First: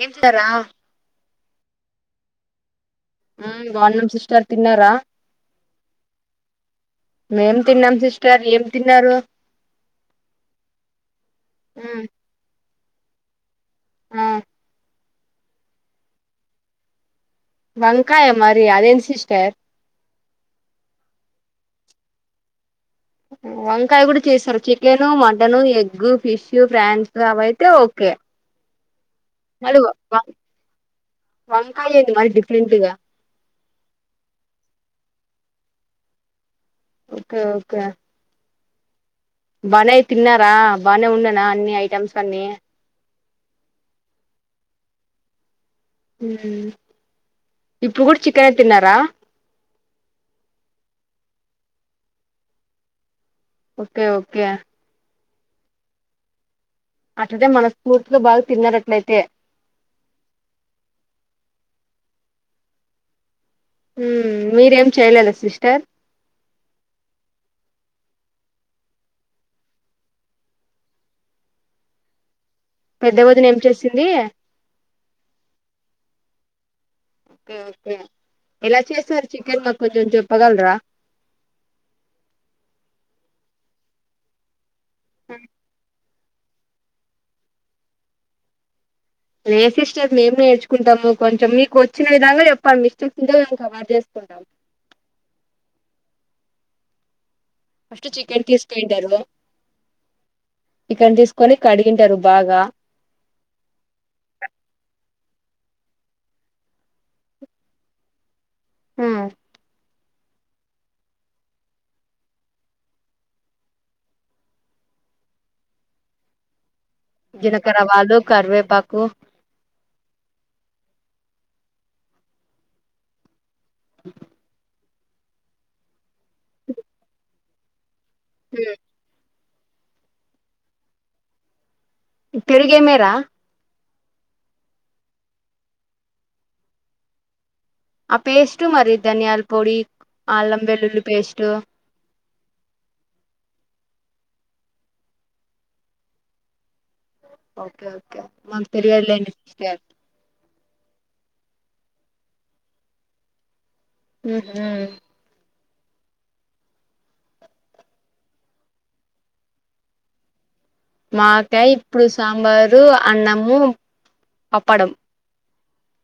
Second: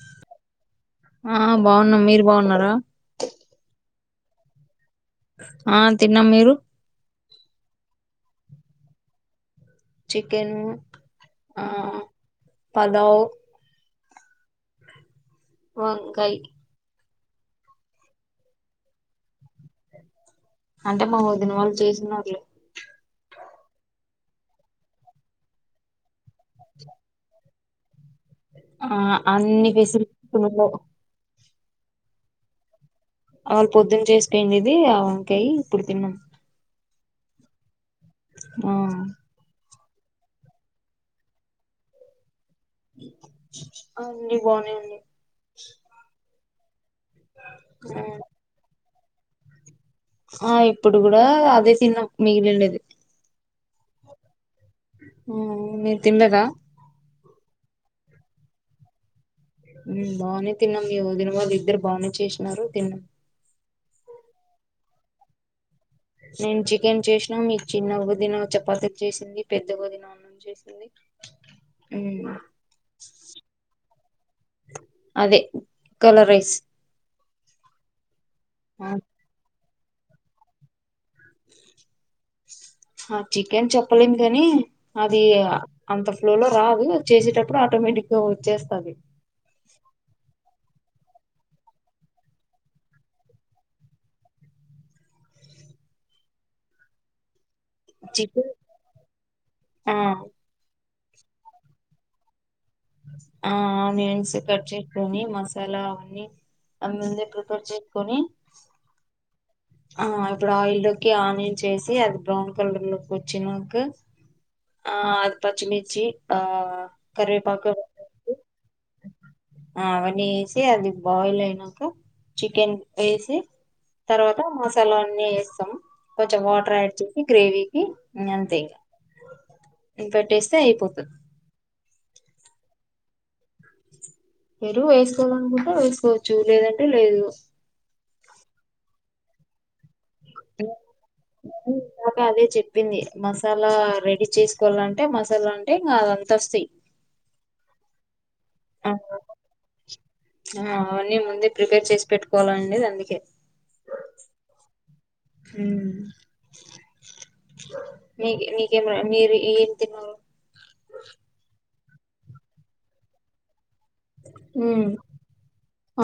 ఏం చుత్తర్రా ఆ బావున్నం మీరు బావున్నారా ఆ బావున్నం సిస్టర్ తిన్నారా ఆ తిన్నాం మీరు మేం తిన్నాం సిస్టర్ ఏం తిన్నారు చికెను, ఆ ఉమ్ పలావ్ ఆ వంకాయ్ వంకాయ మరి అదేంది సిస్టర్ అంటే మా వదిన వాళ్ళు చేసినార్లే వంకాయ గూడ చేస్తరు chicken, mutton, egg, fish, prawns అవయితే ఓకే ఆ అన్ని ఫెసిలి ఉండవ్ వంకాయేంటి మరి డిఫరెంట్ గ ఆళ్ పొద్దున్న చేస్తే ఇంగిది ఆ వంకాయి ఇప్పుడు తిన్నాం ఓకే ఓకే ఆ బానే తిన్నారా బానే ఉండెనా అన్ని ఐటెమ్స్ అన్ని ఆ అండి బానే ఉన్నాయ్ ఉమ్ ఇప్పుడు గూడ చికెనె తిన్నారా ఆ ఇప్పుడు గూడా అదే తిన్ననం మిగిలుండేది ఓకే ఓకే ఉమ్ మీర్ తిన్నరా అట్లిట్ల మనస్ఫూర్తిలో బాగ తిన్నరట్లయితే ఉమ్ బానే తిన్నాం మీ వదిన వాల్లిద్దరు బానే చేసినారు తిన్నాం ఉమ్ మీరేం చెయలేద సిస్టర్ నేను చికెన్ చేసినా, మీ చిన్న వదిన చపాతి చేసింది పెద్దగొదిన ఉమ్ పెద్ద వదిన ఏం చేసింది అదే కలర్ రైస్ ఓకే ఓకే ఎలా చేస్తారు చికెన్ మాకు కొంచెం చెప్పగలరా ఆ చికెన్ చెప్పలేము కాని అది అంత ఫ్లోలో రాదు చేసేటప్పుడు ఆటోమేటిక్ గా వచ్చేస్తుంది. లేేసిస్టే మేము నేర్చుకుంటము కొంచెం మీకు వచ్చిన విధంగా చెప్పండి మిస్టేక్ ఉంటే మేము కవర్ చేస్తాం చేసుకుంటాం ఫస్ట్ చికెన్ తీసుకుంటారు. ఆ చికెన్ తీసుకొని కడిగింటారు. బాగా ఆ ఆనియన్స్ కట్ చేసుకొని మసాలా అవన్నీ ఆ ముందే ప్రిపేర్ చేసుకొని హ్ ఆ ఇప్పుడు ఆయిల్ లోకి ఆనియన్ చేసి అది బ్రౌన్ కలర్ లోకి వచ్చినాక ఆ అది పచ్చిమిర్చి ఆ కరివేపాకు జీలకర్ర ఆవాలు వేసి కరివేపాకు అవన్నీ వేసి అది బయిల్ అయినాక చికెన్ వేసి తర్వాత మసాలా అవన్నీ వేస్తాము. కొంచెం వాటర్ యాడ్ చేసి గ్రేవీకి అంత ఇంకోటేస్తే అయిపోతది తిరిగీ మేరా ఎరువు వేసుకోవాలనుకుంటె వేసుకోవచ్చు లేదంటే లేదు ఆ పేస్ట్ మరి ధనియాల పొడి అల్లం వెల్లుల్లి పేస్టు బాగా అదే చెప్పింది మసాలా రెడీ చేసుకోవాలంటే మసాలా అంటే ఇంకా అ అంత వస్తాయి ఓకే ఓకే మ ఆ తెలియాలీ లెండి ఆ అవన్నీ ముందే ప్రిపేర్ చేసి పెట్టుకోవాలండి అందుకే ఉహ్ హ్ మీ మీకే మీరు ఏం తిన్నరూ మాకా ఇప్పుడు సాంబారు అన్నము హ్ పప్పడం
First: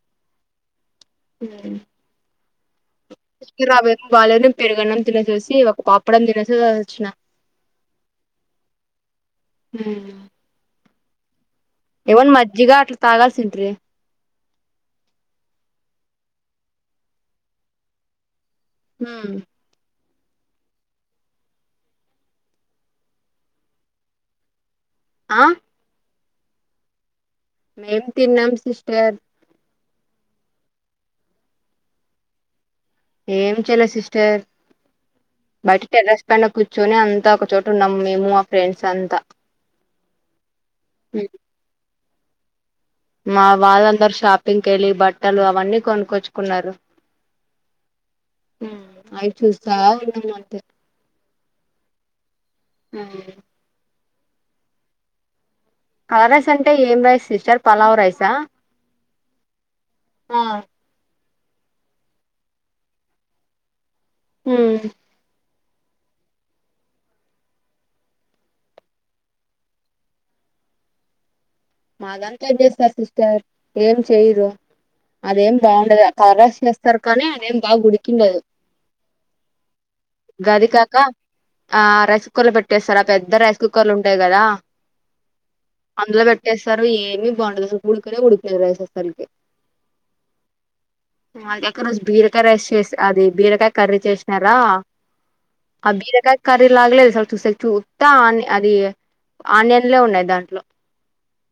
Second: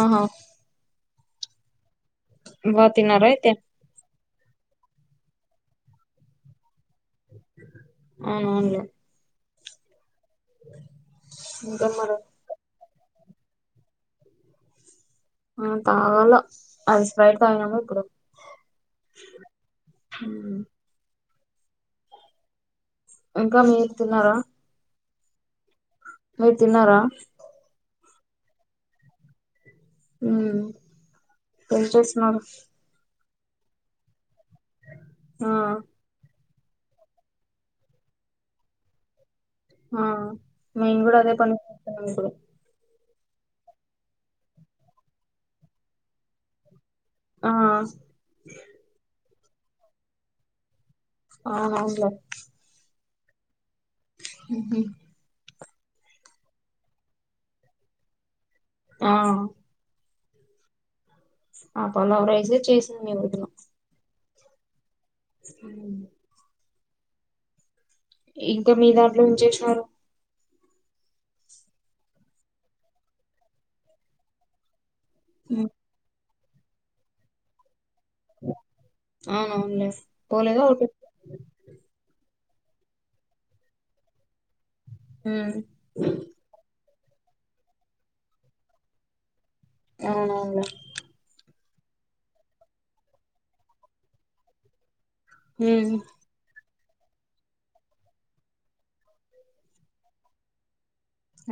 ఆహా స వ కిరక్ పాలన్నం పెరుగన్నం తినేసి వచ్చి ఒక పాపడం తినేసిసి వోచ్చిన అవును అవును హ్ ఇంకా మరి ఏవన్ మజ్జగా అట్లా తాగాల్సింటీ ఆ తాగాల ఐ స్ ఫ్రైడ్ తగినము ఇప్పుడు హ్ హ్ ఇంకా మీరూ తీన్నారా ఆ మీరు తిన్నారా ఏం తిన్నం సిస్టర్ హ్ ఏం చేస్తున్నారు ఏం చేయాల సిస్టర్ ఆ బయట టెర్రస్ పైన్ కూర్చొని అంతా ఒక చోట ఉన్నాం. మేము మా ఫ్రెండ్స్ అంతా ఆ మేము కూడా అదే పని కూడా మా వాళ్ళందరు షాపింగ్కి వెళ్ళి బట్టలు అవన్నీ కొనుక్కొచ్చుకున్నారు ఆ అయి చేస్త ఉన్నం అంతే ఆహా అవున్లె ఉ అ కల రైస్ అంటే ఏం రైస్ సిస్టర్ పలావ రైసా ఆ ఆ అ పలావ్ రైసే చేసింది మేము హు అ ఇంకా మీ దాంట్లో ఉంచేసినారు మాదంతా చేస్తారు సిస్టర్ ఏం చెయరు అదేం ఉమ్. బాగుండదు తరస్ చేస్తారు కానీ అదేం బాగుడి కిందదు అవునవునులే పోలేదా గాది ఓటి కాకా ఆ రైస్ కుక్కర్లు పెట్టేస్తారా పెద్ద రైస్ కుక్కర్లు ఉంటాయి కదా హ అందులో పెట్టేస్తారు ఏమి బాంగుండదు ఉడుకనే ఉడుకదు రైస్ అస్సల్కే అవునవును మా ఎక రోజు బీరకాయ రైస్ చేస అది బీరకాయ కర్రీ చేసినారా ఆ మ్మ్ బీరకాయ కర్రీ లాగాలేస చూస్తే చూస్తా ఆ అది ఆనియన్లే ఉన్నాయి దాంట్లో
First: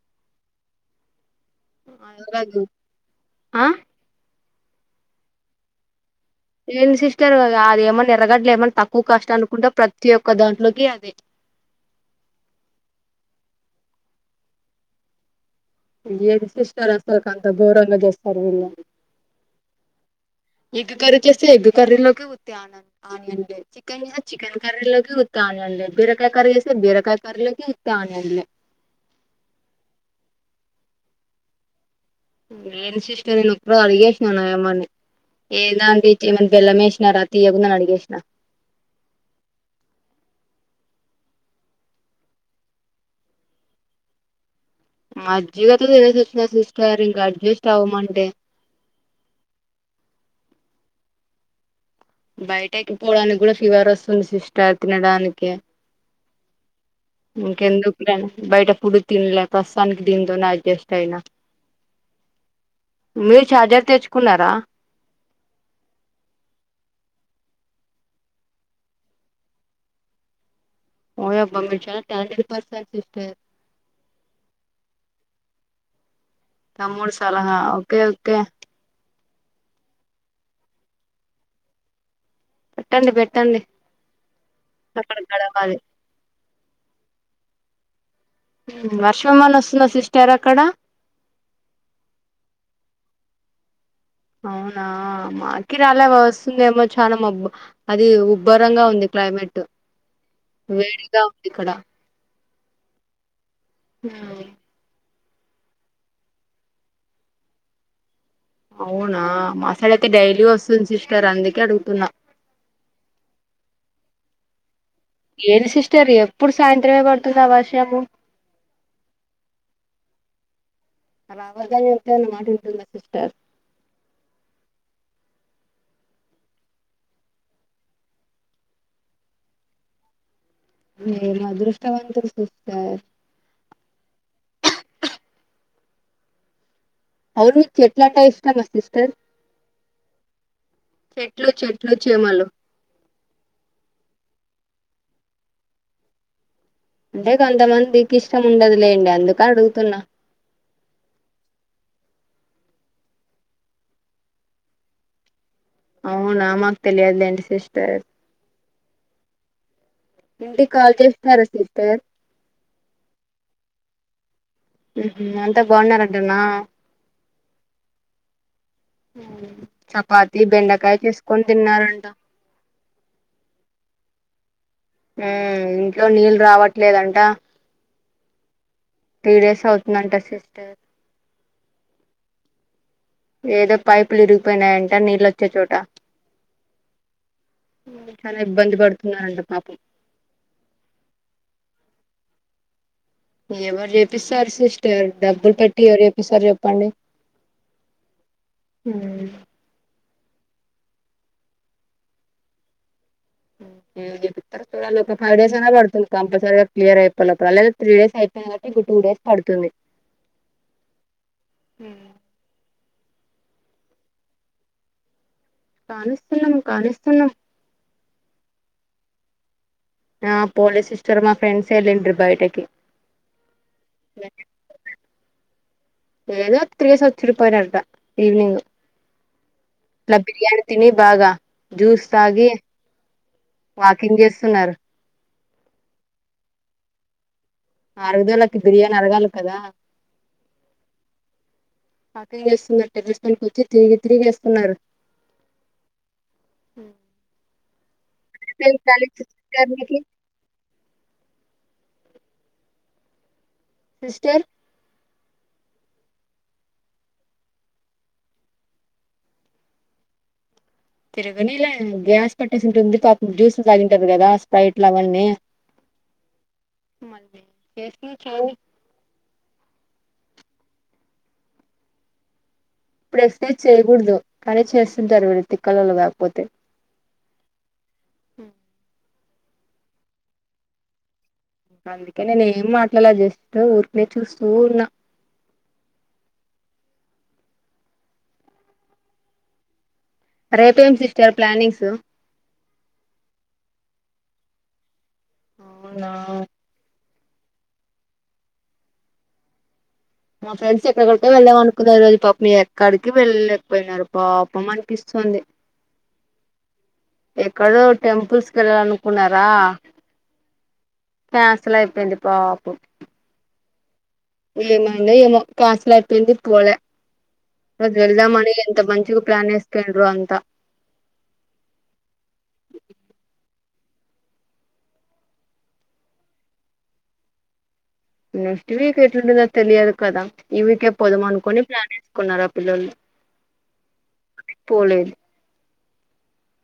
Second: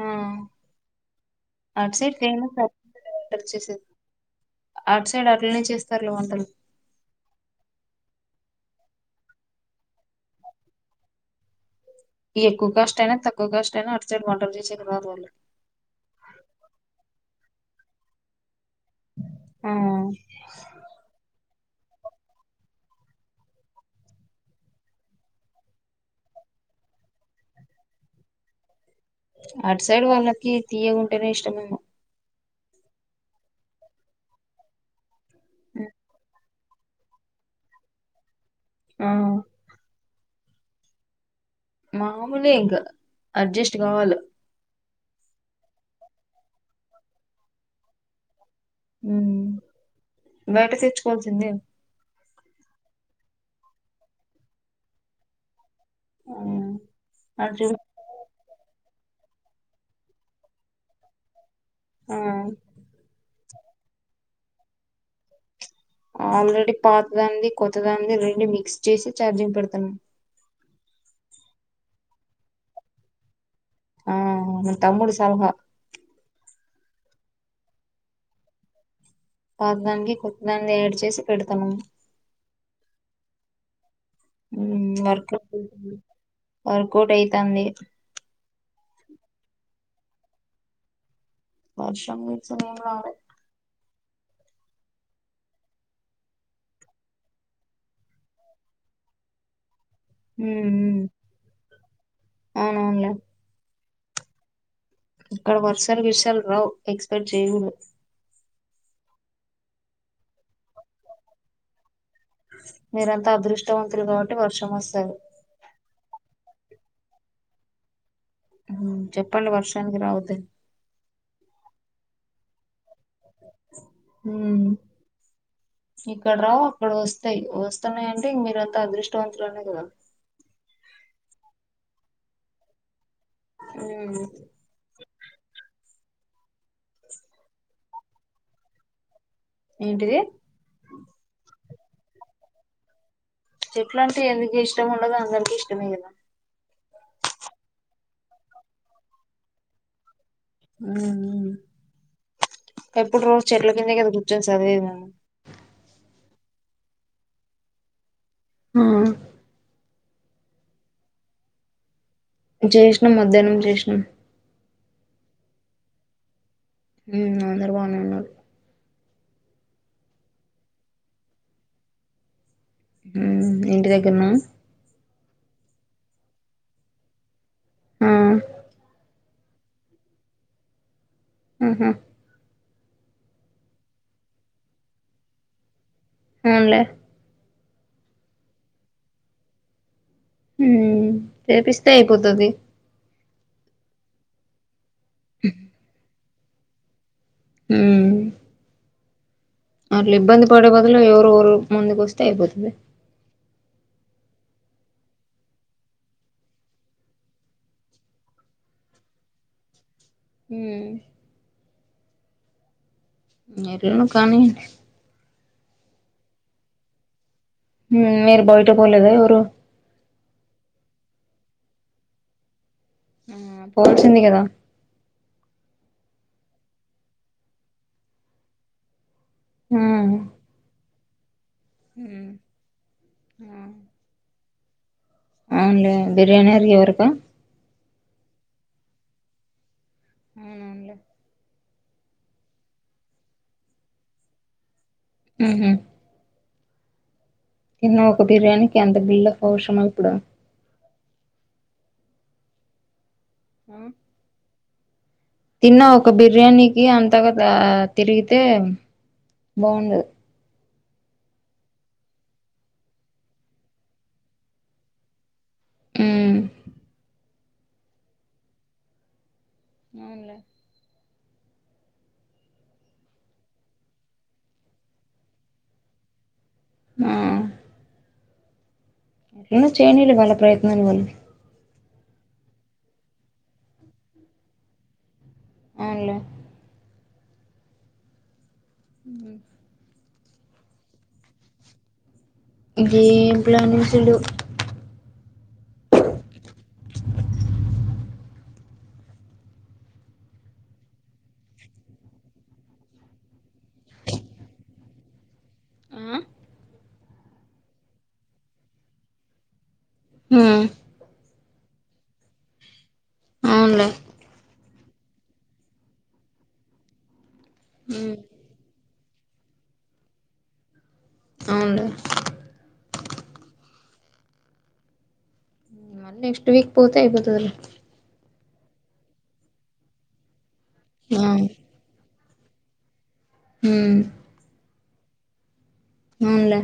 ఆ అట్సైడ్ ఫేమస్ ఆ పర్చసస్ అట్ సైడ్ అట్లనే చేస్తారులు వంటలు ఏం సిస్టర్ అది ఏమన్నా ఎర్రగడ్లు ఏమన్నా తక్కువ కాస్ట్ అనుకుంటే ప్రతి ఒక్క దాంట్లోకి అదే ఈ ఎక్కువ కాస్ట్ అయినా తక్కువ కాస్ట్ అయినా అటు సైడ్ వంటలు చేసేది రాదుళ్ళ ఏది సిస్టర్ అసలుకి అంత ఘోరంగా చేస్తారు వీళ్ళు ఎగ్ కర్రీ చేస్తే ఎగ్గు కర్రీలోకి ఉత్తి ఆ ఆనియన్లే చికెన్ చేస్తే చికెన్ కర్రీలోకి ఉత్త ఆనియన్లే బీరకాయ కర్రీ చేస్తే బీరకాయ కర్రిలోకి ఉత్త ఆనియన్లే అటు సైడ్ వాళ్ళకి తీయకుంటేనే ఇష్టమేమో నేను సిస్టర్ నేను ఒప్పుడు అడిగేసినాను అయమ్మని ఏంది అంటి బెల్లం ఏసినరా తియ్యగుందని అడిగేసిన ఆ మామూలే ఇంగా అడ్జస్ట్ కావాల మజ్జిగతో చేసుతున్న సిస్టర్ ఇంగా అడ్జస్ట్ అవ్వమంటే ఊ బయట తెచ్చుకోవాల్సిందే బయటకి పోవడానికి కూడా ఫీవర్ వస్తుంది సిస్టర్ తినడానికి అటు ఇంకెందుకులే బయట ఫుడ్ తినలే ప్రస్తుతానికి దినితోనే అడ్జస్ట్ అయినా ఆ మీరు ఛార్జర్ తెచ్చుకున్నారా ఆల్రెడీ పాత దానిది కొత్త దానిది రెండు మిక్స్ చేసి ఛార్జింగ్ పెడతన్నా ఓయబ్బ మీరు చాలా టాలెంట్ పర్సన్ సిస్టర్ ఆ మీ తమ్ముడు సలహా తమ్ముడి సలహ ఓకే ఓకే పాతదానికి కొత్త దాన్ని ఏడ్ చేసి పెడుతున్నము పెట్టండి పెట్టండి హ్మ్ అక్కడ వర్క గడవాలి [inaudible] వర్కౌట్ అయితంది. వర్షం గాని వస్తుందా సిస్టర్ అక్కడ వర్షం గిర్షం ఏం రాలే అవునా మాకి రాలె వస్తుందేమో చానా మబ్బు అది ఉబ్బరంగా ఉంది క్లైమేట్ మ్మ్ వేడిగా ఉంది ఇక్కడ అవును అవునులే హ్మ్ ఇక్కడ వర్సాలు విర్సలు రావు ఎక్స్పెక్ట్ చేయ్యకూడదు అవునా మాసైడైతే డైలీ వస్తుంది సిస్టర్ అందుకే అడుగుతున్నా మీరంతా అదృష్టవంతులు కాబట్టి వర్షం వస్తది ఏది సిస్టర్ ఎప్పుడు సాయంత్రమే పడుతుందా వర్షము హ్మ్ చెప్పండి వర్షానికి రావద్దని అలా అబద్ధాలు చెప్తుంది మాట వింటుంది అనిపిస్తాది హ్మ్ ఇక్కడ రావు అక్కడ వస్తాయి వస్తున్నాయంటే ఇంగ మీరంతా అదృష్టవంతులనే కదా మీరు ఏం అదృష్టవంతులు సిస్టర్ హ్మ్ అవును మీకు చెట్లు అంటే ఇష్టమా సిస్టర్ ఏంటి చెట్లు చెట్లు చేమలు చెట్లు అంటే ఎందుకు ఇష్టం ఉండదు అందరికీ ఇష్టమే గదా అంటే కొంతమందికి ఇష్టం ఉండదులేండి అందుకని అడుగుతున్నా ఎప్పుడు రోజు చెట్ల కిందే కద కూర్చొని చదివేది మేము అవునా మాకు తెలియదులేండి సిస్టర్ హ్మ్ ఇంటికి కాల్ చేస్తున్నారా సిస్టర్ చేసినాం మధ్యాహ్నం చేసినాం హుహు అంతా బావున్నారంటనా హ్మ్ అందరు బానే ఉన్నారు చపాతి బెండకాయ తీసుకొని తిన్నారంట హ్మ్ ఇంటి దగ్గరన హ్మ్ ఇంట్లో నీళ్ళు రావట్లేదంట హ్మ్ త్రీ డేస్ అవుతుందంట సిస్టర్ ఊహూ ఏదో పైపులు విరిగిపోయినాయంట నీళ్ళొచ్చే చోట అవునులే చాలా ఇబ్బంది పడుతున్నారంట పాపం చెపిస్తే అయిపోతుది ఎవరు చేపిస్తారు సిస్టర్ డబ్బులు పెట్టి ఎవరు చేపిస్తారు చెప్పండి హ్మ్ హ్మ్ అట్లా ఇబ్బంది పడే బదులు ఎవరు ఒకరు ముందుకు వస్తే అయిపోతుంది ఏం చేపిత్తారో చూడాలి ఫైవ్ డేస్ ఐనా పడుతుంది కంపల్సరిగా క్లియర్ అయిపోయేలోపు ఆల్రెడీ త్రీ డేస్ అయిపో [inaudible] ఇంకో టూ డేస్ పడుతుంది ఊ ఊ ఊ ఎట్లనో కానీ కానిస్తున్నం కానిస్తున్నం ఊశ మీరు బయట పోలేదా ఎవరూ ఆ పోలే సిస్టర్ మా ఫ్రెండ్స్ ఎళ్ళింట్రి బయటకి ఆ పోవాల్సింది కదా ఏదో తిరిగేసి వచ్చిర్రు పోయినారు అట ఈవినింగ్ ఆ ఇట్లా బిర్యానీ తిని బాగా జ్యూస్ హ్మ్ తాగి ఆ వాకింగ్ చేస్తున్నారు అవునులే బిర్యానీ రివరుకో అరగుదలకి బిర్యానీ అరగాలి కదా అవును అవునులే వాకింగ్ చేస్తున్నారు టెర్రస్ పైకెక్కి తిరిగి తిరిగి వస్తున్నారు ఊహూ ఊ తిన్న ఒక బిర్యానీకి అంత బిల్డప్ అవసరమా ఇప్పుడు ఆ సిస్టర్ తిన్న ఒక బిర్యానీకి అంతగా దా తిరిగితే బావుండదు తిరగనీలే గ్యాస్ పట్టేసి ఉంటుంది పాపం జ్యూసులు తాగింటారు కదా స్ప్రైట్లు అవన్నీ హ్మ్ మళ్ళీ చేసుకున్న [inaudible] అవునులే ప్పుడు ఎస్సే చేయగూడదు కానీ చేస్తుంటారు మీరు తిక్కలోళ్ళు కాకపోతే ఆ ఏ చేనీలే వాళ్ళ ప్రయత్నలు వాళ్ళు అందుకే నేను ఏం మాట్లాడలే జస్ట్ ఊరికెనే చూస్తూ ఉన్నా అవునులే ఊ రేపేం సిస్టర్ ప్లానింగ్సు ఇంకేం ప్లానింగ్స్ లే అవునా మా ఫ్రెండ్స్ ఎక్కడి [inaudible] వెళ్దామనుకున్నారు ఈ రోజు పాపం ఎక్కడికీ వెళ్ళలేకపోయినారు పాపం అన్పిస్తుంది ఆ ఎక్కడో టెంపుల్స్ కి వెళ్ళాలనుకున్నారా ఊ క్యాన్సల్ అయిపోయింది పాపం అవునులే ఏమైందో ఏమో కాన్సల్ అయిపోయింది పోలే రోజు వెల్దాం అని ఎంత మంచిగ ప్లాన్ ఏస్కేరో అంత అవునులే మల్లి నెక్స్ట్ విక్ పోతే ఐపోతదిలే నెక్స్ట్ వీక్ ఎట్లుంటదో తెలియదు కదా ఈ వీకే పోదాం ఆ అనుకుని ప్లాన్ ఏసుకున్నారు ఆ పిల్లోల్లు ఊ పోలేదు అవునులే